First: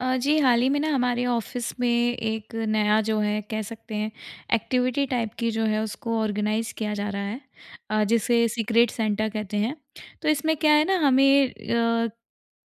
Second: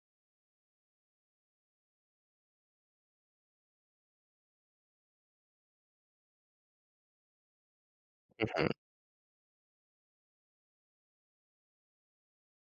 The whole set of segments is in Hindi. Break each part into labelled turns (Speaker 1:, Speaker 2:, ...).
Speaker 1: अ, जी, हाल ही में ना हमारे ऑफ़िस में एक नया जो है कह सकते हैं एक्टिविटी टाइप की जो है उसको ऑर्गेनाइज़ किया जा रहा है। अ,
Speaker 2: उ,
Speaker 1: जिसे
Speaker 2: हुँ।
Speaker 1: सीक्रेट सेंटा कहते हैं। तो इसमें क्या है ना हमें अ,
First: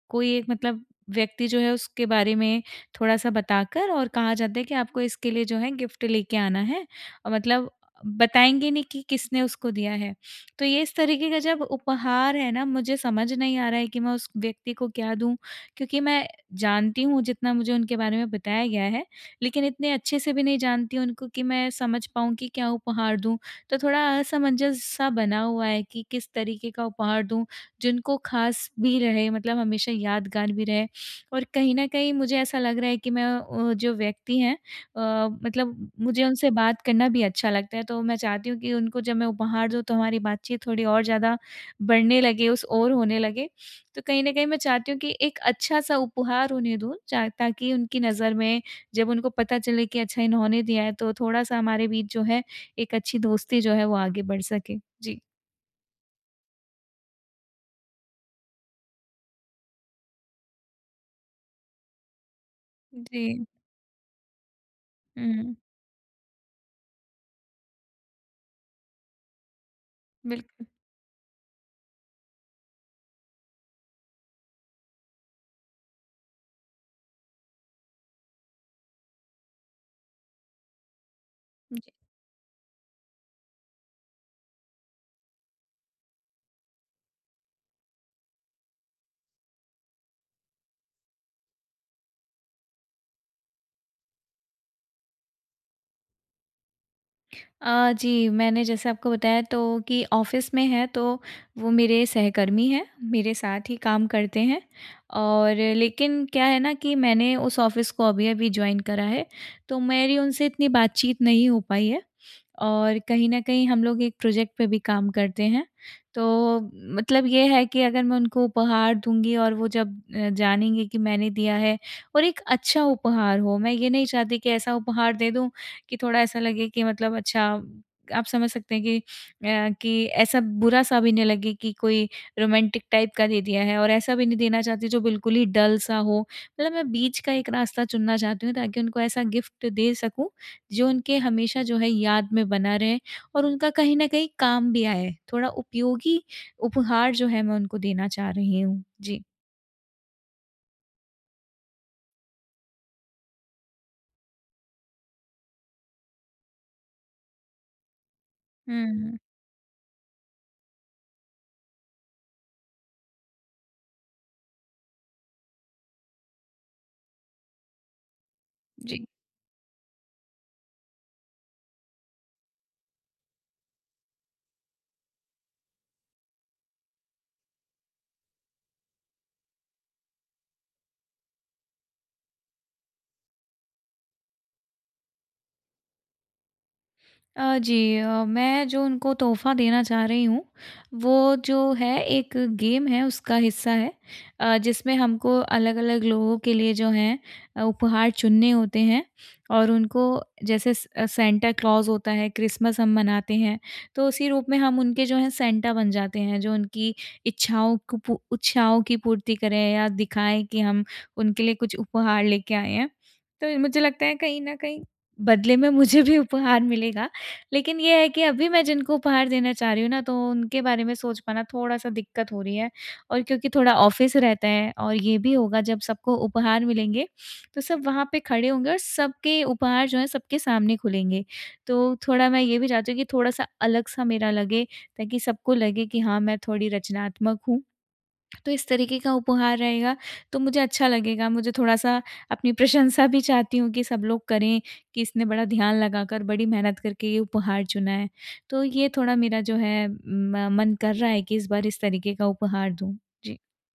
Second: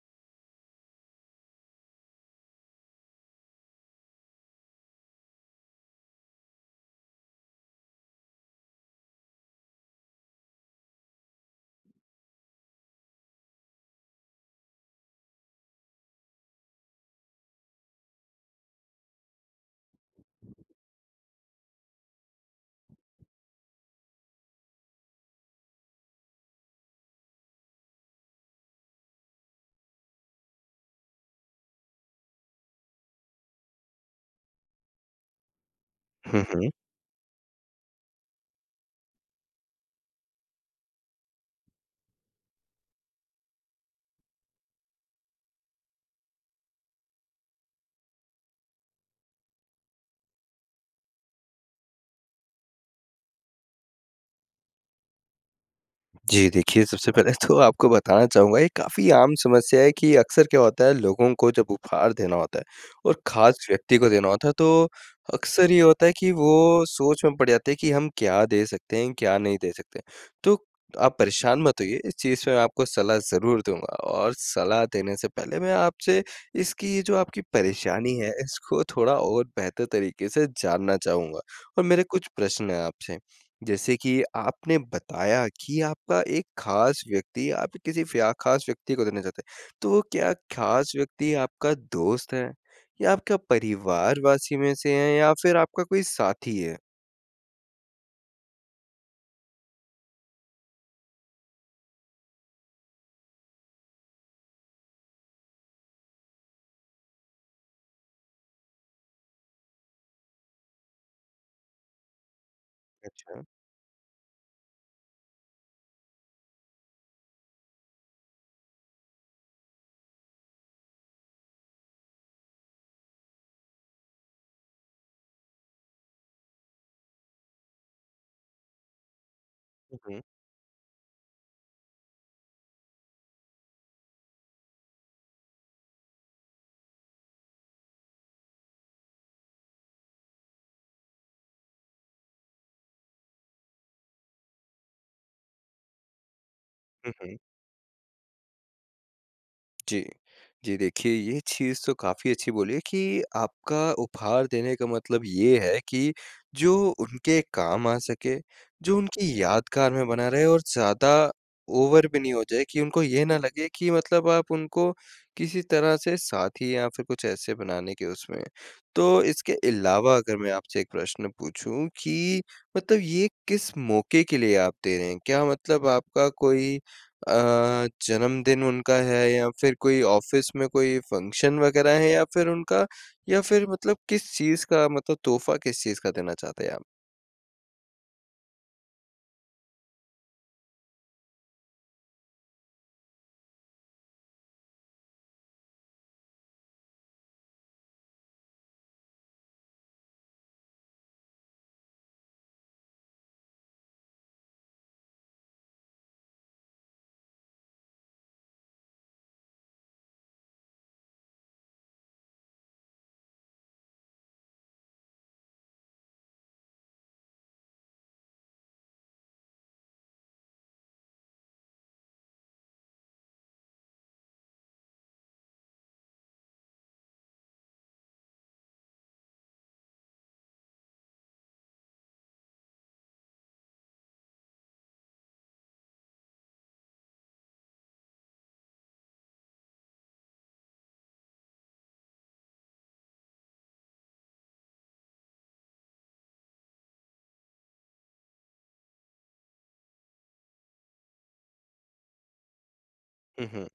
Speaker 1: कोई एक मतलब व्यक्ति जो है उसके बारे में थोड़ा-सा बताकर और कहा जाता है कि आपको इसके लिए जो है गिफ्ट लेके आना है, मतलब बताएँगे नहीं कि किसने उसको दिया है। तो ये इस तरीके का जब उपहार है ना मुझे समझ नहीं आ रहा है कि, मैं उस व्यक्ति को क्या दूँ, क्योंकि मैं जानती हूँ जितना मुझे उनके बारे में बताया गया है, लेकिन इतने अच्छे-से भी नहीं जानती हूँ उनको कि मैं समझ पाऊँ कि क्या उपहार दूँ। तो थोड़ा असमंजस सा बना हुआ है कि किस तरीके का उपहार दूँ जिनको ख़ास भी रहे मतलब हमेशा यादगार भी रहे। और कहीं न कहीं मुझे ऐसा लग रहा है कि मैं वो जो व्यक्ति हैं अ, मतलब मुझे
Speaker 2: हुँ,
Speaker 1: उनसे
Speaker 2: हुँ।
Speaker 1: बात करना भी अच्छा लगता है तो मैं चाहती हूँ कि उनको जब मैं उपहार दूँ तो हमारी बातचीत थोड़ी और ज़्यादा बढ़ने लगे उस ओर होने लगे। तो कहीं न कहीं मैं चाहती हूँ कि एक अच्छा-सा उपहार उन्हें दूँ च ताकि उनकी नज़र में जब उनको पता चले कि अच्छा इन्होंने दिया है तो थोड़ा-सा हमारे बीच जो है, एक अच्छी दोस्ती जो है वो आगे बढ़ सके। जी।
Speaker 2: जी, देखिए सबसे पहले तो आपको बताना चाहूँगा ये काफ़ी आम समस्या है कि अक्सर क्या होता है लोगों को जब उपहार देना होता है और
Speaker 1: जी।
Speaker 2: ख़ास व्यक्ति को देना होता है। तो
Speaker 1: हुँ।
Speaker 2: अक्सर ये होता है कि वो सोच में पड़ जाते हैं कि हम क्या दे सकते हैं, क्या नहीं दे सकते? तो
Speaker 1: बिल्कुल।
Speaker 2: आप परेशान मत होइए इस चीज़ में मैं आपको सलाह ज़रूर दूँगा। और सलाह देने से पहले मैं आपसे इसकी ये जो आपकी परेशानी है इसको थोड़ा और बेहतर तरीके से जानना चाहूँगा। और
Speaker 1: जी।
Speaker 2: मेरे कुछ प्रश्न हैं आपसे, जैसे कि आपने बताया कि आपका एक ख़ास व्यक्ति आप किसी फया ख़ास व्यक्ति को देना चाहते हैं। तो क्या ख़ास व्यक्ति आपका दोस्त है या आपका परिवार वासी में से हैं या फ़िर आपका कोई साथी है?
Speaker 1: अ, जी मैंने जैसा आपको बताया तो कि ऑफिस में है। तो वो मेरे सहकर्मी हैं, मेरे साथ ही काम करते हैं और लेकिन क्या है ना कि मैंने उस ऑफिस को अभी-अभी जॉइन करा है। तो मेरी उनसे इतनी बातचीत नहीं हो पाई है और कहीं
Speaker 2: अच्छा।
Speaker 1: न कहीं हम लोग एक प्रोजेक्ट पे भी काम करते हैं। तो मतलब ये है कि अगर मैं उनको उपहार दूँगी और वो जब जानेंगे कि मैंने दिया है और एक अच्छा उपहार हो मैं ये नहीं चाहती कि ऐसा उपहार दे दूँ कि थोड़ा ऐसा लगे कि मतलब अच्छा आप समझ सकते हैं कि अ,
Speaker 2: हुँ,
Speaker 1: कि
Speaker 2: हुँ।
Speaker 1: ऐसा बुरा सा भी नहीं लगे कि कोई रोमांटिक टाइप का दे दिया है। और ऐसा भी नहीं देना चाहती जो बिल्कुल ही डल सा हो। मतलब मैं बीच का एक रास्ता चुनना चाहती हूँ ताकि उनको ऐसा गिफ्ट दे सकूँ, जो उनके हमेशा जो है याद में बना रहे और उनका कहीं न कहीं काम भी आए। थोड़ा उपयोगी
Speaker 2: हुँ,
Speaker 1: उपहार जो
Speaker 2: हुँ।
Speaker 1: है मैं उनको देना चाह रही हूँ। जी।
Speaker 2: जी। जी, देखिए ये चीज़ तो काफ़ी अच्छी बोली है कि आपका उपहार देने का मतलब ये है कि जो उनके काम आ सके,
Speaker 1: हुँ,
Speaker 2: जो
Speaker 1: हुँ।
Speaker 2: उनकी यादगार में बना रहे और ज़्यादा ओवर भी नहीं हो जाए कि उनको ये ना लगे कि मतलब आप उनको किसी तरह से साथी या फिर कुछ ऐसे बनाने के उसमें हैं।
Speaker 1: जी।
Speaker 2: तो इसके अलावा अगर मैं आपसे 1 प्रश्न पूछूँ कि मतलब ये किस मौके के लिए आप दे रहे हैं? क्या मतलब आपका कोई अ, जन्मदिन उनका है या फिर कोई ऑफिस में कोई फंक्शन वगैरह है? या फिर उनका या फिर मतलब किस चीज़ का मतलब तोहफ़ा किस चीज़ का देना चाहते हैं आप?
Speaker 1: अ, जी, अ, मैं जो उनको तोहफ़ा देना चाह रही हूँ, वो जो है एक गेम है उसका हिस्सा है। अ, जिसमें हमको अलग-अलग लोगों के लिए जो है उपहार चुनने होते हैं और उनको जैसे स अ, सैंटा क्लॉज़ होता है क्रिसमस हम मनाते हैं तो उसी रूप में हम उनके जो हैं सैंटा बन जाते हैं जो उनकी इच्छाओं को पू इच्छाओं की पूर्ति करें या दिखाएँ कि हम उनके लिए कुछ उपहार लेके आए हैं। तो ये मुझे लगता है कहीं न कहीं बदले में मुझे भी उपहार मिलेगा लेकिन ये है कि अभी मैं जिनको उपहार देना चाह रही हूँ ना, तो उनके बारे में सोच पाना थोड़ा-सा दिक्कत हो रही है। और क्योंकि थोड़ा ऑफिस रहता है और ये भी होगा जब सबको उपहार मिलेंगे, तो सब वहाँ पे खड़े होंगे और सबके उपहार जो हैं सबके सामने खुलेंगे, तो थोड़ा मैं ये भी चाहती हूँ कि थोड़ा-सा अलग सा मेरा लगे ताकि सबको लगे कि हाँ, मैं थोड़ी रचनात्मक हूँ। तो इस तरीके का उपहार रहेगा तो मुझे अच्छा लगेगा, मुझे थोड़ा-सा अपनी प्रशंसा भी चाहती हूँ कि सब लोग करें कि इसने बड़ा ध्यान लगाकर बड़ी मेहनत करके ये उपहार चुना है। तो ये थोड़ा मेरा जो है म मन कर रहा है कि इस बार इस तरीके का उपहार दूँ। जी।
Speaker 2: हुँ, हुँ।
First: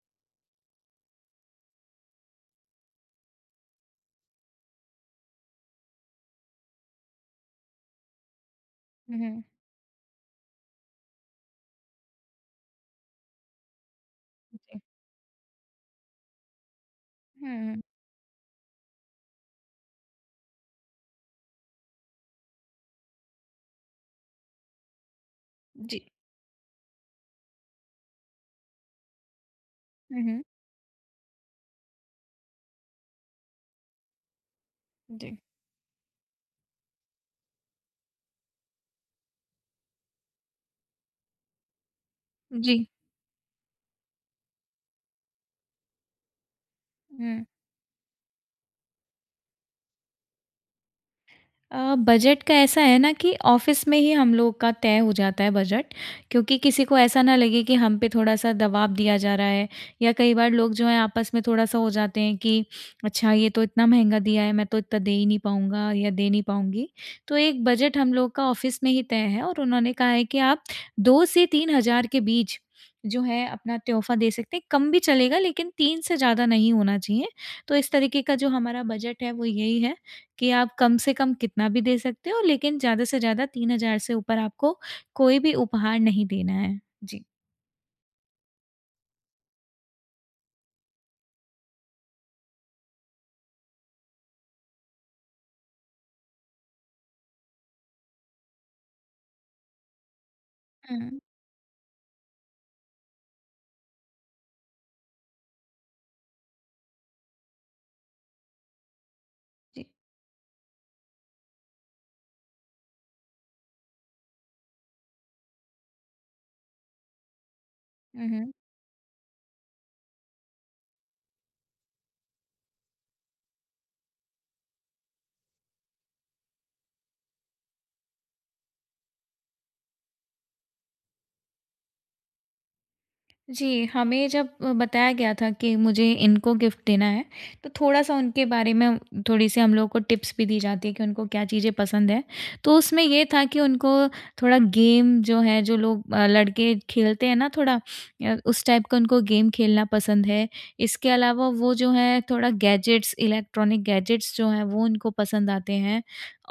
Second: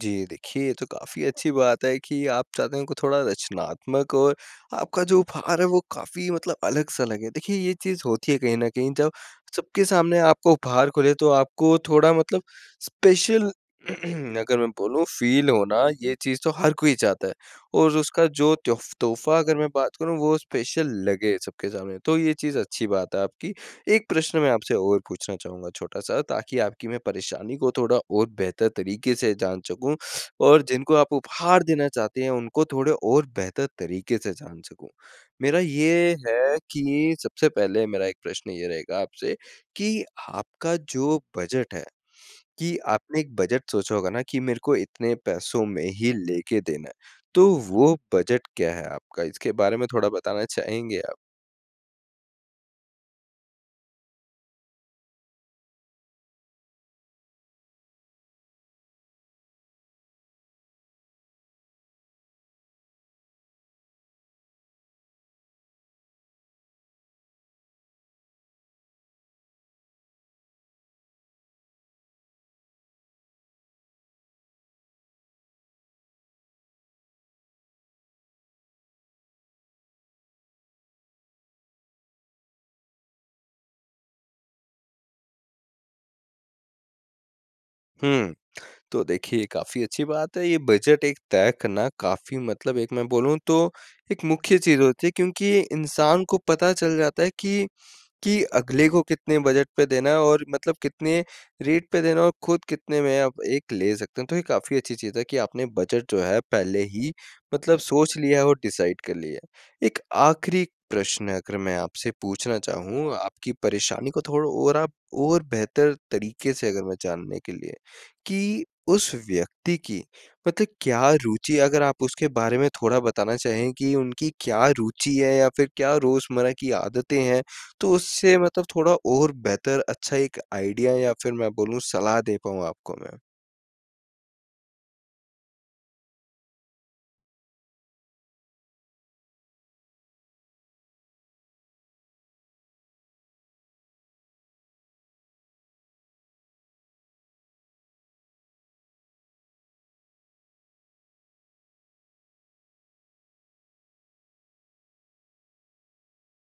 Speaker 2: जी, देखिए ये तो काफ़ी अच्छी बात है कि आप चाहते हैं उनको थोड़ा रचनात्मक और आपका जो उपहार है वो काफ़ी मतलब अलग-सा लगे। देखिए ये चीज़ होती है कहीं न कहीं जब
Speaker 1: हुँ, हुँ।
Speaker 2: सबके सामने आपको उपहार खुले तो आपको थोड़ा मतलब स्पेशल अगर
Speaker 1: उ,
Speaker 2: मैं
Speaker 1: जी।
Speaker 2: बोलूँ फील होना ये चीज़ तो हर कोई चाहता है।
Speaker 1: हुँ।
Speaker 2: और उसका जो तोफ तोहफ़ा अगर मैं बात करूँ वो स्पेशल लगे सबके सामने, तो ये चीज़ अच्छी बात है आपकी। 1 प्रश्न मैं आपसे और पूछना चाहूँगा
Speaker 1: जी।
Speaker 2: छोटा-सा ताकि आपकी मैं परेशानी को थोड़ा और बेहतर तरीके से जान सकूँ
Speaker 1: हुँ, हुँ।
Speaker 2: और जिनको आप उपहार देना चाहते हैं उनको थोड़े और बेहतर तरीके से जान सकूँ।
Speaker 1: जी।
Speaker 2: मेरा ये है कि सबसे पहले मेरा 1 प्रश्न ये रहेगा आपसे, कि आपका जो बजट है, कि
Speaker 1: जी।
Speaker 2: आपने एक बजट सोचा होगा ना कि मेरे को इतने पैसों में ही लेके देना है,
Speaker 1: हुँ।
Speaker 2: तो वो बजट क्या है आपका? इसके बारे में थोड़ा बताना चाहेंगे आप?
Speaker 1: अ, बजट का ऐसा है न कि ऑफिस में ही हम लोग का तय हो जाता है बजट, क्योंकि किसी को ऐसा न लगे कि हम पे थोड़ा-सा दबाव दिया जा रहा है, या कई बार लोग जो है आपस में थोड़ा-सा हो जाते हैं कि अच्छा ये तो इतना महँगा दिया है मैं तो इतना दे ही नहीं पाऊँगा या दे नहीं पाऊँगी। तो एक बजट हम लोग का ऑफिस में ही तय है और उन्होंने कहा है कि आप 2 से 3 हज़ार के बीच जो है अपना तोहफ़ा दे सकते हैं, कम भी चलेगा लेकिन 3 से ज़्यादा नहीं होना चाहिए। तो इस तरीके का जो हमारा बजट है वो यही है, कि आप कम से कम कितना भी दे सकते हो लेकिन ज़्यादा से ज़्यादा 3 हज़ार से ऊपर आपको कोई भी उपहार नहीं देना है। जी।
Speaker 2: हुँ। तो देखिए ये काफ़ी अच्छी बात है। ये बजट एक तय करना काफ़ी मतलब एक मैं बोलूँ तो एक मुख्य चीज़ होती है। क्योंकि इंसान को पता चल जाता है कि कि अगले को कितने बजट पे देना है और मतलब
Speaker 1: हुँ।
Speaker 2: कितने रेट पे देना है और खुद कितने में आप एक ले सकते हैं। तो ये काफ़ी अच्छी चीज़ है कि आपने बजट जो है पहले ही मतलब सोच लिया है और डिसाइड कर लिया
Speaker 1: जी।
Speaker 2: है। एक आख़िरी प्रश्न अगर मैं आपसे पूछना चाहूँ, आपकी परेशानी को थोड़ा और आप और बेहतर तरीके से अगर मैं जानने के लिए।
Speaker 1: हुँ, हुँ।
Speaker 2: कि उस व्यक्ति की मतलब क्या रूचि अगर आप उसके बारे में थोड़ा बताना चाहें कि उनकी क्या रुचि है? या फिर क्या रोज़मर्रा की आदतें हैं? तो उससे मतलब थोड़ा और बेहतर अच्छा एक आइडिया या फिर मैं बोलूँ सलाह दे पाऊँ आपको मैं।
Speaker 1: जी, हमें जब अ, बताया गया था कि मुझे इनको ग़िफ़्ट देना है। तो थोड़ा-सा उनके बारे में थोड़ी-सी हम लोगों को टिप्स भी दी जाती है कि उनको क्या चीज़ें पसंद है। तो उसमें ये था कि उनको थोड़ा गेम जो है जो लोग अ, लड़के खेलते हैं ना थोड़ा अ, उस टाइप का उनको गेम खेलना पसंद है। इसके अलावा वो जो है थोड़ा गैजेट्स, इलेक्ट्रॉनिक गैजेट्स जो हैं वो उनको पसंद आते हैं।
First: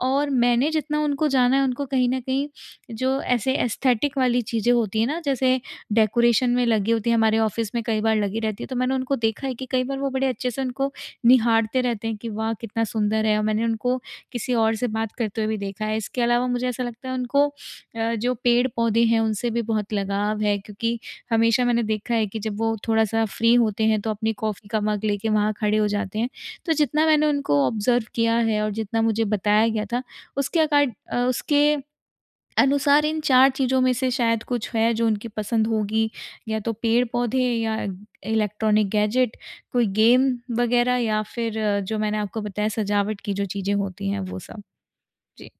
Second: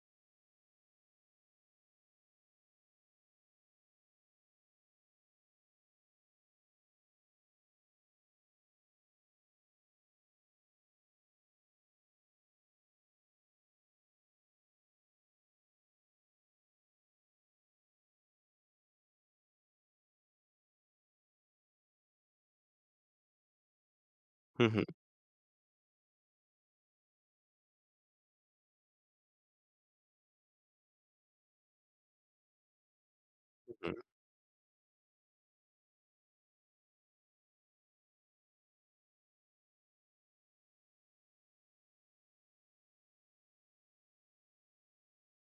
Speaker 1: और मैंने जितना उनको जाना है उनको कहीं न कहीं जो ऐसे एस्थेटिक वाली चीज़ें होती हैं ना जैसे डेकोरेशन में लगी होती है हमारे ऑफ़िस में कई बार लगी रहती है। तो मैंने उनको देखा है कि कई बार वो बड़े अच्छे से उनको निहारते रहते हैं, कि वाह! कितना सुंदर है। और मैंने उनको किसी और से बात करते हुए भी देखा है। इसके अलावा मुझे ऐसा लगता है उनको अ, जो पेड़-पौधे हैं उनसे भी बहुत लगाव है। क्योंकि हमेशा मैंने देखा है कि जब वो थोड़ा-सा फ्री होते हैं तो अपनी कॉफ़ी
Speaker 2: हुँ,
Speaker 1: का
Speaker 2: हुँ।
Speaker 1: मग लेकर वहाँ खड़े हो जाते हैं। तो जितना मैंने उनको ऑब्ज़र्व किया है और जितना मुझे बताया गया था, उसके अकॉड अ, उसके अनुसार इन 4
Speaker 2: हुँ,
Speaker 1: चीज़ों में
Speaker 2: हुँ।
Speaker 1: से शायद कुछ है जो उनकी पसंद होगी। या तो पेड़-पौधे या इलेक्ट्रॉनिक गैजेट, कोई गेम वगैरह या फिर जो मैंने आपको बताया सजावट की जो चीज़ें होती हैं वो सब। जी।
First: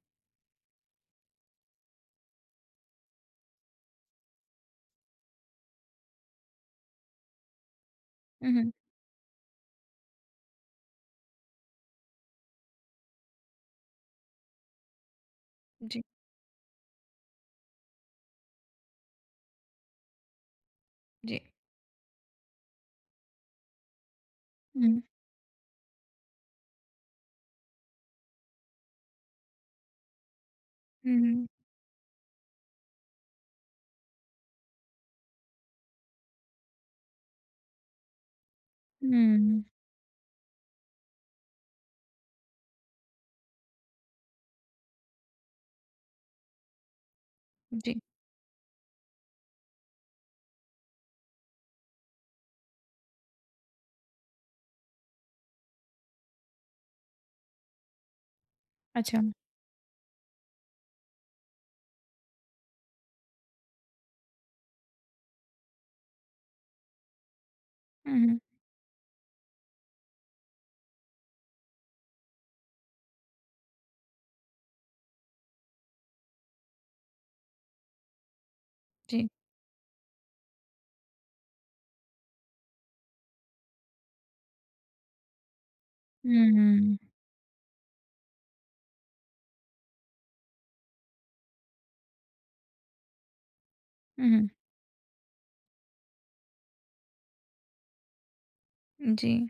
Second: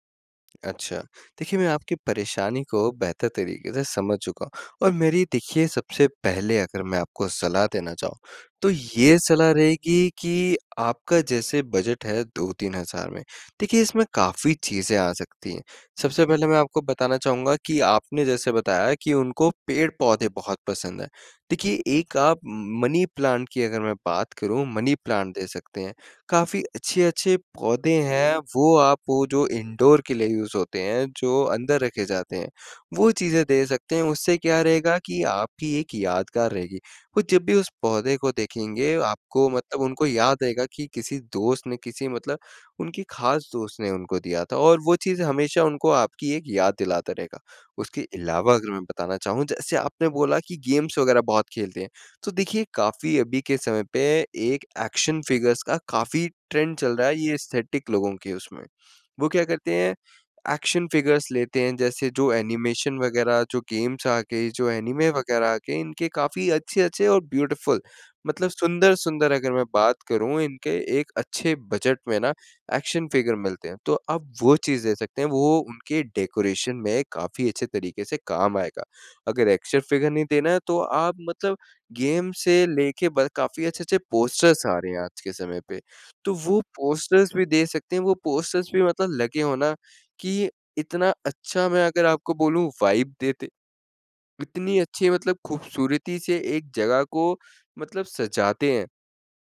Speaker 2: अच्छा, देखिए मैं आपकी परेशानी को बेहतर तरीके से समझ चुका हूँ और मेरी देखिए, सबसे पहले अगर मैं आपको सलाह देना चाहूँ,
Speaker 1: हुँ,
Speaker 2: तो
Speaker 1: हुँ।
Speaker 2: ये सलाह रहेगी कि आपका जैसे बजट है 2-3,000 में। देखिए इसमें काफ़ी चीजें आ सकती हैं।
Speaker 1: जी।
Speaker 2: सबसे पहले मैं आपको बताना चाहूँगा कि आपने जैसे बताया कि उनको पेड़-पौधे बहुत पसंद हैं।
Speaker 1: जी।
Speaker 2: देखिए एक आप म मनी प्लांट की अगर मैं बात करूँ, मनी
Speaker 1: हुँ।
Speaker 2: प्लांट दे सकते हैं। काफ़ी अच्छे-अच्छे पौधे हैं, वो आप वो जो इंडोर के लिए यूज़ होते हैं
Speaker 1: हुँ,
Speaker 2: जो
Speaker 1: हुँ।
Speaker 2: अंदर रखे जाते हैं, वो चीज़ें दे सकते हैं उससे क्या रहेगा कि आपकी एक यादगार रहेगी, वो जब भी उस पौधे को देखेंगे आपको
Speaker 1: हुँ।
Speaker 2: मतलब उनको याद रहेगा कि किसी दोस्त ने किसी मतलब उनकी खास दोस्त ने उनको दिया था और वो चीज़ें हमेशा उनको आपकी एक याद दिलाता रहेगा।
Speaker 1: जी।
Speaker 2: उसके अलावा अगर मैं बताना चाहूँ, जैसे आपने बोला कि गेम्स वग़ैरह बहुत खेलते हैं, तो देखिए काफ़ी अभी के समय पे एक एक्शन फ़िगर्स का काफ़ी ट्रेंड चल रहा है, ये एस्थेटिक लोगों के उसमें।
Speaker 1: अच्छा।
Speaker 2: वो क्या करते हैं? एक्शन फ़िगर्स लेते हैं, जैसे जो एनिमेशन वग़ैरह, जो गेम्स आ गईं, जो एनीमे वग़ैरह आ गए, इनके काफ़ी अच्छे-अच्छे और ब्यूटीफुल
Speaker 1: हुँ, हुँ।
Speaker 2: मतलब सुंदर-सुंदर अगर मैं बात करूँ इनके एक अच्छे बजट में ना एक्शन फ़िगर मिलते हैं, तो आप वो चीज़ दे सकते हैं वो उनके डेकोरेशन में काफ़ी अच्छे तरीके से काम आएगा।
Speaker 1: जी।
Speaker 2: अगर एक्शन फ़िगर नहीं देना है तो आप मतलब गेम से लेके ब काफ़ी अच्छे-अच्छे पोस्टर्स आ रहे हैं आज के समय पे, तो
Speaker 1: हुँ,
Speaker 2: वो
Speaker 1: हुँ।
Speaker 2: पोस्टर्स भी दे सकते हैं वो पोस्टर्स भी मतलब लगे हो ना कि इतना अच्छा मैं अगर आपको बोलूँ वाइब देते
Speaker 1: उ।
Speaker 2: इतनी अच्छी मतलब खूबसूरती से एक जगह को मतलब सजाते हैं।
Speaker 1: जी।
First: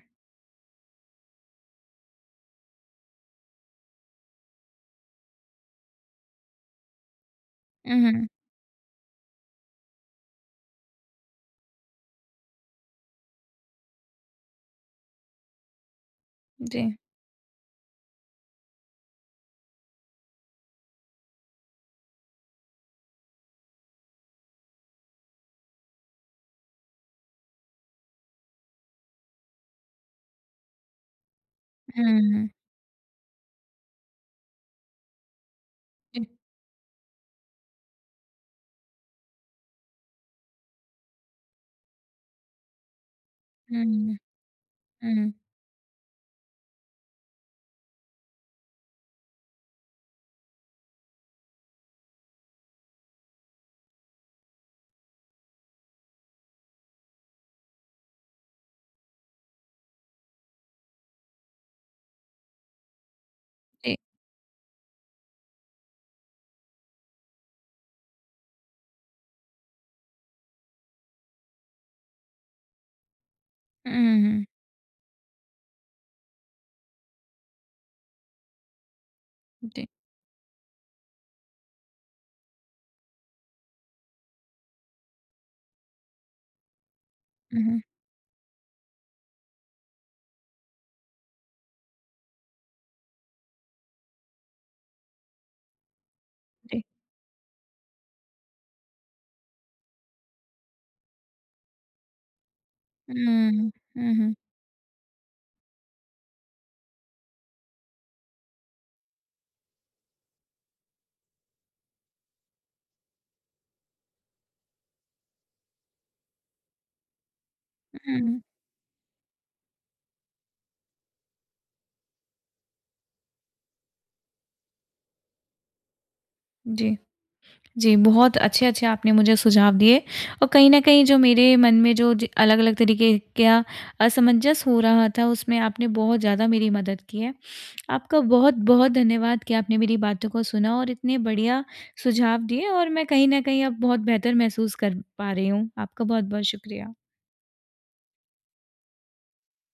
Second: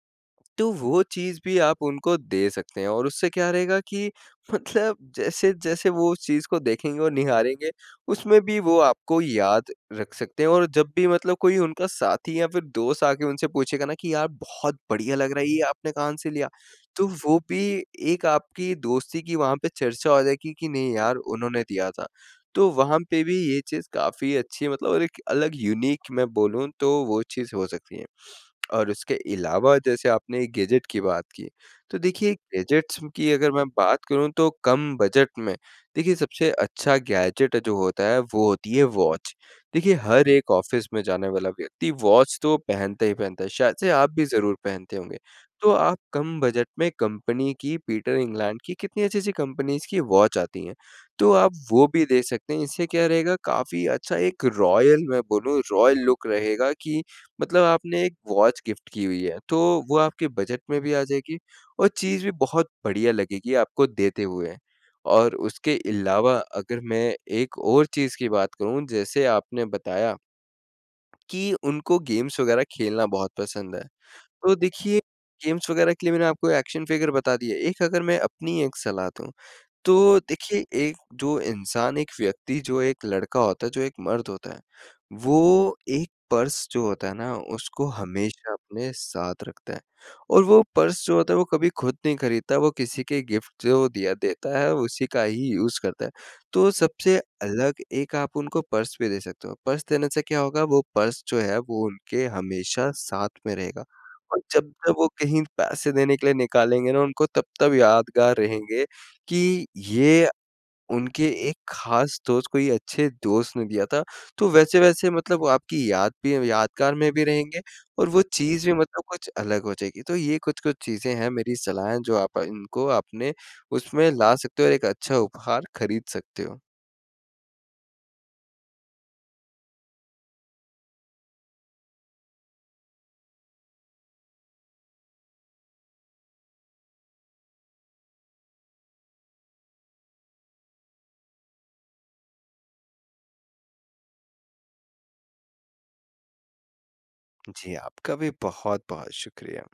Speaker 2: तो वो चीज़ भी आप उनको दे सकते हैं और उससे क्या रहेगा कि मतलब जैसे-जैसे वो उस चीज़ को देखेंगे और निहारेंगे
Speaker 1: हुँ, हुँ।
Speaker 2: उसमें भी वो आपको याद रख सकते हैं और जब भी मतलब कोई उनका साथी या फिर दोस्त आके उनसे पूछेगा ना कि यार बहुत बढ़िया लग रहा है, ये आपने कहाँ से लिया।
Speaker 1: जी।
Speaker 2: तो वो भी एक आपकी दोस्ती की वहाँ पे चर्चा हो जाएगी कि नहीं यार उन्होंने दिया था, तो वहाँ पे भी ये चीज़ काफ़ी अच्छी मतलब और एक अलग यूनिक मैं बोलूँ तो वो चीज़ हो सकती है। और उसके अलावा जैसे आपने एक गैज़ेट की बात की। तो देखिए
Speaker 1: हुँ।
Speaker 2: गैजेट्स की अगर मैं बात करूँ, तो कम बजट में देखिए
Speaker 1: [unintelligible]
Speaker 2: सबसे अच्छा गैज़ेट जो होता है वो होती है वॉच देखिए हर एक ऑफ़िस में जाने वाला व्यक्ति वॉच तो पहनता ही पहनता है, शायद
Speaker 1: हुँ,
Speaker 2: से आप
Speaker 1: हुँ।
Speaker 2: भी ज़रूर पहनते होंगे।
Speaker 1: हुँ।
Speaker 2: तो आप कम बजट में कंपनी की पीटर इंग्लैंड की कितनी अच्छी-अच्छी कंपनीज़ की वॉच आती हैं। तो आप वो भी दे सकते हैं इससे क्या रहेगा काफ़ी अच्छा एक रॉयल मैं बोलूँ, रॉयल लुक रहेगा कि मतलब आपने एक वॉच गिफ्ट की हुई है। तो वो आपके बजट में भी आ जाएगी और चीज़ भी बहुत बढ़िया लगेगी आपको
Speaker 1: जी।
Speaker 2: देते हुए और उसके अलावा अगर मैं एक और चीज़ की बात करूँ जैसे आपने बताया कि उनको गेम्स वग़ैरह खेलना बहुत पसंद है,
Speaker 1: हुँ, हुँ, हुँ।
Speaker 2: तो देखिए गेम्स वगैरह के लिए मैंने आपको एक्शन फ़िगर बता दिए। एक अगर मैं अपनी एक सलाह दूँ,
Speaker 1: जी।
Speaker 2: तो देखिए एक जो इंसान, एक व्यक्ति, जो एक लड़का होता है, जो एक मर्द होता है, वो एक पर्स जो होता है ना
Speaker 1: हुँ, हुँ।
Speaker 2: उसको हमेशा अपने साथ रखता है और वो पर्स जो होता है वो कभी खुद नहीं खरीदता वो किसी के गिफ्ट जो दिया देता है, उसी का ही यूज़ करता है, तो
Speaker 1: जी।
Speaker 2: सबसे अलग एक आप उनको पर्स भी दे सकते हो पर्स देने से क्या होगा? वो पर्स जो है वो उनके हमेशा साथ में
Speaker 1: हुँ,
Speaker 2: रहेगा
Speaker 1: हुँ, हुँ।
Speaker 2: और जब-जब वो कहीं पैसे देने के लिए निकालेंगे ना उनको तब-तब यादगार रहेंगे कि ये उनके एक ख़ास दोस्त कोई अच्छे दोस्त ने दिया था। तो वैसे-वैसे मतलब वो आपकी याद भी यादगार में भी रहेंगे और वो
Speaker 1: उ।
Speaker 2: चीज़ भी मतलब कुछ अलग हो जाएगी। तो ये कुछ-कुछ चीज़ें हैं मेरी सलाह हैं, जो आप इनको आपने उसमें ला सकते हो और एक अच्छा उपहार खरीद सकते हो।
Speaker 1: जी। जी, बहुत अच्छे-अच्छे आपने मुझे सुझाव दिए और कहीं न कहीं जो मेरे मन में जो ज अलग-अलग तरीके के अ, असमंजस हो रहा था, उसमें आपने बहुत ज़्यादा मेरी मदद की है। आपका बहुत-बहुत धन्यवाद कि आपने मेरी बातों को सुना और इतने बढ़िया सुझाव दिए और मैं कहीं न कहीं अब बहुत बेहतर महसूस कर पा रही हूँ। आपका बहुत-बहुत शुक्रिया।
Speaker 2: जी, आपका भी बहुत-बहुत शुक्रिया।